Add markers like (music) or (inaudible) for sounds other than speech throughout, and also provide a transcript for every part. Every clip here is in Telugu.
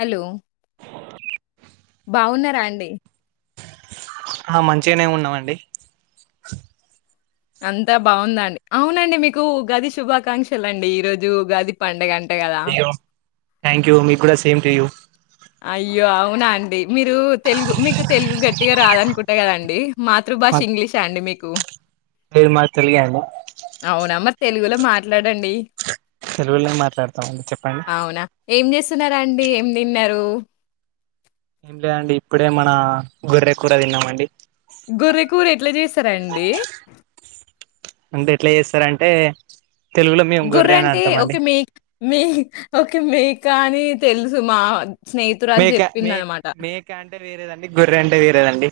హలో బావున్నారా అండి ఆ మంచిగానే ఉన్నామండి అంతా బాగుందండి, అవునండి మీకు ఉగాది శుభాకాంక్షలండి, ఈరోజు ఉగాది పండుగ అం థ్యాంక్ యూ మి కూడా సేమ్ టు యూ అయ్యో అవునా అండి మీరు తెలుగు మీకు తెలుగు గట్టిగా రాదనుకుంటా కదండి మాతృభాష ఇంగ్లీష్షా అండి మీకు ఓ లేదు మాది తెలుగే అండి అవునా? మరి తెలుగులో మాట్లాడండి తెలుగులోనే మాట్లాడతామండి చెప్పండి చేస్తున్నారాండి ఏం తిన్నారు ఏం లేదండి ఇప్పుడే మన గొర్రె కూర తిన్నామండి గొర్రెకూర ఎట్లా చేస్తారండి అంటే ఎట్లా చేస్తారంటే తెలుగులో మేము గోరే గొర్రె అని అంటే అంటామండి ఓకే మేక్ మేక్ ఓక మేక్ కానీ తెలుసు మా స్నేహితురాలు మేక మే జెప్పిందనమాట. మేక అంటే వేరేదండి గొర్ర అంటే వేరేదండి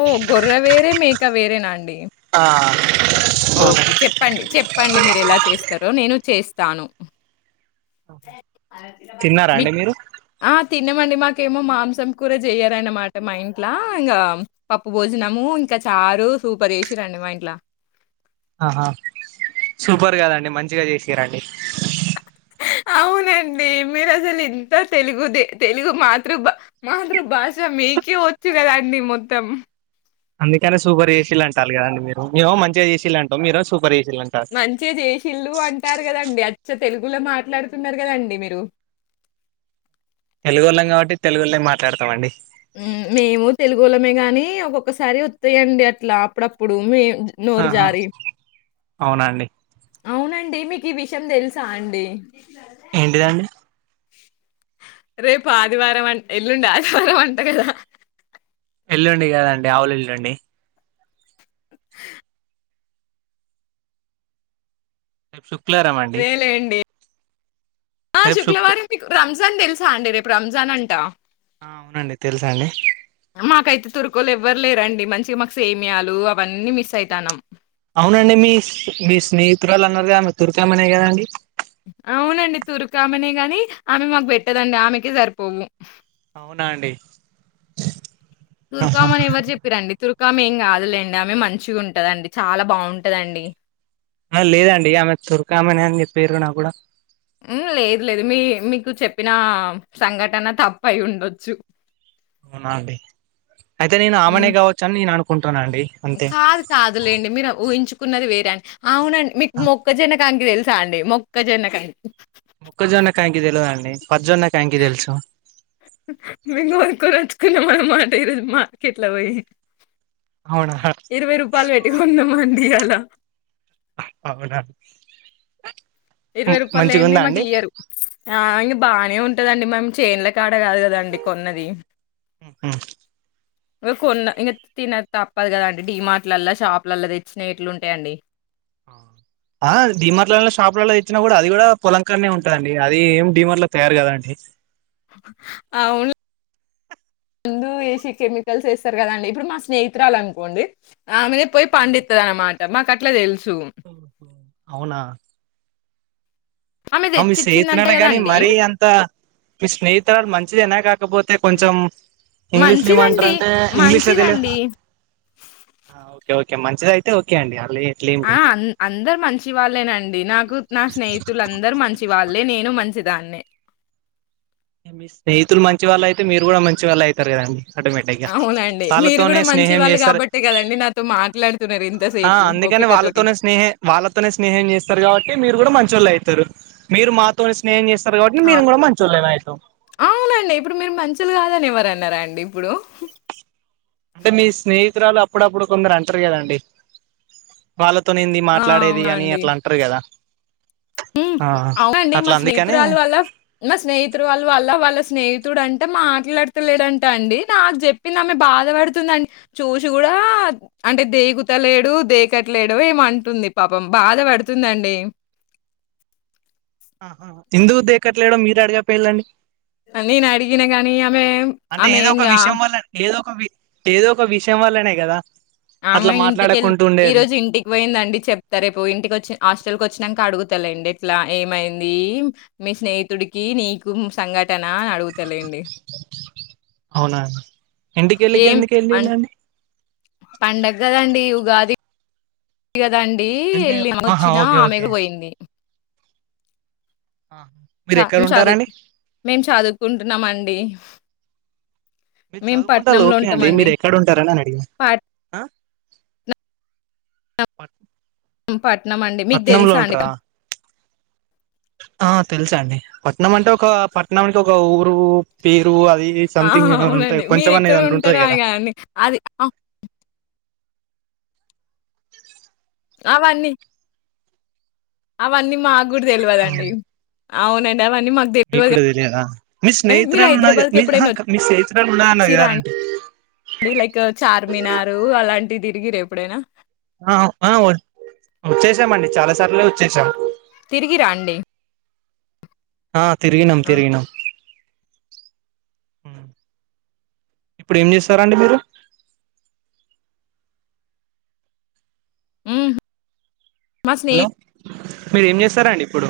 ఓహ్! గొర్రె వేరే, మేక వేరేనా అండి? ఆ ఓకే అవునండి. చెప్పండి చెప్పండి మీరు ఎలా చేస్తారో నేను చేస్ తాను తిన్నారా మి అండి మీరు ఆ తిన్న మండి మా నాకేమో మాంసం కూర చేయారన్నమాట మా ఇంట్లా, ఇంకా పప్పు భోజనము ఇంకా చారు సూపర్ చెసి రండి మా ఇంట్ల ఆహా సూపర్ కదండి మంచిగా చేసిరండి అవునండి, మీరు అసలు ఇంత తెలుగుదే తెలుగు మాతృభా మాతృభాష మీకే వచ్చు కదా అండి మొత్తం అందుకనే సూపర్ ఏసీలు అంటాలి కదండి మీరు, మే మంచిగా ఏసీలుంటం మీరు సూపర్ ఏస మంచి చేసిల్లు అంటారు కదండి అచ్చ్య తెలుగులో మాట్లాడుతున్నారు కదండి మీరు తెలుగుళ్ళం కాబట్టి తెలుగు లే మాట్లాడతాం అండి మేము తెలుగులమే గాని ఒక్కొక్కసారి వత్తయండి అట్లా అప్పుడప్పుడు మే ఆహా అవునాండి అవునండి మీకు ఈ విషయం తెలుసా అండి ఏంటిదండి రేపు ఆదివారం అంట్ ఎల్లుండి ఆదివారం అంట కదా ఎల్లుండి గాదండి ఆవుల ఎల్లుండి ఏక్ సౌ దేలేండి ఆ రేపు శుక్ శుక్లవారం మీకు రంజాన్ తెల్స్ సా అండి రేపు రంజాన్ అంటా ఆ అవునండి తెలుసా అండి వ్వరు లేరండి మంచిగా మాకు సేమియాలు అవన్నీ మిస్ ఐతాన్నాం అవునండి మీ మీ స్నేహితురాలు అన్నారు కదా తుర్కామెనే కదాండి అవునండి తురుకామెనే గాని ఆమె మాకు పెట్టదండి ఆమెకే సరిపోవు అవునా అండి ఆహా తుర్కామని ఎవరు చెప్పిరండి తుర్ కామేం కాదులేండి ఆమె మంచిగుంటదండి చాలా బాగుంటదండి ఆ లేదండి ఆమె తురకామనే అని చెప్పిర్రు నాక్కూడా ఉమ్ లేదు లేదు మీ మీకు చెప్పినా సంఘటన తప్పు అయ్యుండొచ్చు అవునాండి అయితే నేను హ్మ్. ఆమెనే కావచ్చు అని నేను అను కాదు కాదులేండి మీర ఊహించు కున్నది వేరన్ అవునండి మీక్ మొక్కజొన్న కంకి తెల్ సా అండి మొక్కజొన్న కం మొక్కజొన్న కంకి తెలవదండి పజ్ జొన్న కంకి తెలుసు మేము కొనుకో నచ్చుకున్నాం అన్నమాట ఈరోజు మార్కెట్లో పోయి అవునా ఇరవై రూపాయలు పెట్టి కొన్నాం అండి అలా హ అవునా ఇరవై రూపాయలు లేంది మంచిగుందా మాకు ఇయ్యరు ఆ ఇంగ బాగానే ఉంటదండి మేము చేన్ల కాడ కాదు కదండి కొన్నది మ్మ్ హ్మ్ ఒ కొన్న ఇంకా తిన తప్పదు కదండి డి మార్ట్ లల్లో షాపులల్లా తెచ్చినవి ఎట్లు ఉంటాయండి. అ ఆ డీ మార్ట్ లల్లో షాపులల్లో తెచ్చినా కూడా అది కూడా పొలంకాడనే ఉంటదండి, అది ఏం డీమార్ట్ లో తయారు కాదండి. అవును (inaudible) కెమికల్స్ వేస్తారు కదండి ఇప్పుడు మా స్నేహితురాలు అనుకోండి ఆమెనే పోయి పండిత్తది అన్నమాట మాకట్ ట్ల తెల్ ఓహో అవునా ఆమె తెచ్చిచ్చిందంట సేహితురాలే గాని కదండి మరీ అంత మీ స్నేహితురాలు మంచిదేనా కాకపోతే కొంచెం ఇంగ్లీష్ లో ఏమో అంటారు మంచిదండి అంటే ఇంగ్లీష్ లో తెలు మంచిదండి ఆ ఓకే ఓకే కే మంచిది అయితే ఓకే అండి ఆ ఆ అన్ అందరు మంచి వాళ్ళేనండి నాకు నా స్నేహితులు అందరూ మంచి పళ్ళే నేను మంచిదాన్నే మీ స్నేహితులు మంచి వాళ్ళు అయితే మీరు కూడా మంచి వాళ్ళు అయితరు కదండి ఆటోమేటిక్ గా అవునండి. మీరు వాళ్ళతోనే గూడా మంచి స్నేహం వాళ్ళు జెస్తారు గాబట్టే గదండీ నాతో మాట్లాడుతున్నారు ఆ ఇంతసేపు అందుకని ఓపికతోటి. వాళ్ళతోనే స్నేహ వాళ్ళతోనే స్నేహం చేస్తారు కాబట్టి మీరు కూడా మం మంచోళ్ళు అయితరు మీరు మాతోని స్నేహం జెస్ తరు కాబట్టి మీరు కూడా మంచోళ్ళే నై ఆవునండి ఇప్పుడు మీరు మంచోలు కాదని ఎవరు అన్నారు అండి ఇప్పుడు అంటే మీ స్నేహితురాలు అప్పుడప్పుడు కొందరు అంటరు కద అండి వాలు తొని ఏంది మాట్లాడేది అని అట్లా అంటరు కదా మ్ ఆ అవునండి అట్లా మా అందుకని స్నేహితురాలు వల్ల మా స్నేహితుడు వాళ్ళ వల్ల వాళ్ళ స్నేహి డు అంట మాట్లాడతలేడంటా అండి నాకు చెప్పింది. ఆమె బాధ పడుతుందండి. చూసి కూడా అంటే దేకుతలేడు, దేకట్లేడు ఏమో అంటుంది. పాపం బాధ పడుతుందండి. ఆహా ఎందుకు దేకట్లేడో మీరే అడిగకపోఇంరా నేను అడిగిన గాని ఆమె ఆమె ఇంగా అవి ఏదో ఒక విషయం వల్లనే కదా అట్లా ఆమె ఇంటికెళ్ళి మాట్లాడకుంటూ ఈ ఉండేది రోజు ఇంటికి పోయిందండి చెప్తా రేపు ఇంటికి వచ్చి హాస్టల్ కి వచ్చినంక అడుగుతడలేండి ఇట్లా ఏమైంది మీ స్నేహితుడికి నీకు సంగట్ అవునా ఇంటికి వెళ్ళికి ఏం ఎందుకు అన్ వెళ్ళిందండి పండగ కదండి ఉగాది కదండి అంటే వెళ్ళి ఆహా వచ్చినా ఓకే ఓకే ఆమెకు పోయింది చ మీరు ఎక్కడ ఉంటారండి చదువు మేము చదువుకుంటున్నామండి మీరు మేము చదువుకుంటలు పట్నంలో ఓకే అండి ఉంటామండి. మీరు ఎక్కడ ఉంటారని అని అడిగిన పట్నం పట్నం అండి మీకు పట్నంలో తెలుసా అండి ఉంటారా ఆ తెలుసా అండి పట్నం అంటే ఒక పట్నాం కి ఒక ఊరు పేర్ ఆహ్ అవునండి మీరు అనేది ఎక్కడ ఉంటార ఉంటుంటది ఆయ కదా కండి అది అవన్నీ అవన్నీ మా కూడా తెల్వదండి అవునన్ మాకు మీకు తెలవద్ కూడా తెలియదా మీ కద మీరు స్నేహితురాలు ఉన్నది హైదరాబాద్ కి మీ ఆహా ఎప్పుడైనా మీ స్నేహితురాలు ఉన్నా అన్నది వచ్చిరా అన్ కదండి లైక్ చార్మినార్ అలాంటిది. మీరు ఎప్పుడైనా ఆహ్ ఆ వచ్చేసామండి చాలా సార్లే వచ్చేసాం తిరిగి రండి ఆ తిరిగినం తిరిగినాం ఆ ఇప్పుడు ఏం చేస్తారండి మీరు ఉమ్ మా స్నేహి హలో మీరు ఏం చేస్తారారండి ఇప్పుడు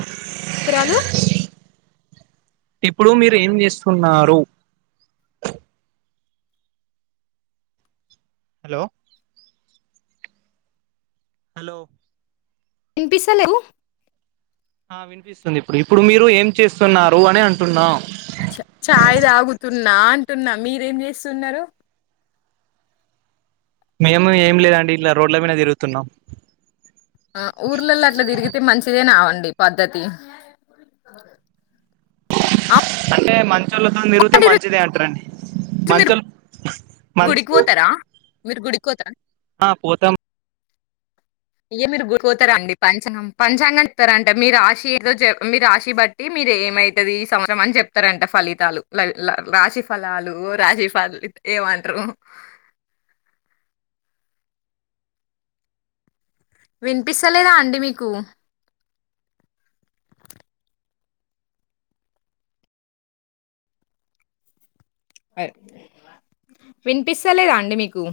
ఇరలు ఇప్పుడు మీరు ఏం చేస్తున్నారు. హలో హలో వినిపిస్తలేవు ఆ వినిపిస్తుంది ఇప్పుడు ఇప్పుడు మీరు ఏం చేస్తున్నారు అని అంటున్నా చ ఛాయ్ తాగుతున్నా అంటున్నా మీరేం చేస్తున్నారు మేము ఏం లేదండి ఇట్లా రోడ్ల మీద తిరుగుతున్నాం. ఆ ఊర్లలో అట్లా తిరిగితే మంచిదేనే అండి పద్ధతి ఆ అంటే మంచి వాళ్ళతో తిరిగితే మంచిదే అంటారండి. ఈరోజు మీరు మంచం మంచ గుడికి పోతారా మీరు గుడికి పోతారా ఆ పోతం అయ మీరు గుర్ పోతారంండి పంచాంగం పంచాంగం చెప్తారంట మీరు రాశి ఏదో మీరు రాశి బట్టి మీరు ఏమైతుది ఈ సంవత్సరం అని చెప్తారంట ఫలితాలు రాశి ఫలాలు రాశి ఫ ఎమంటారు వినిపిస్తలేదా అండి మీకు ఆ వినిపిస్తలేదా అండి మీకు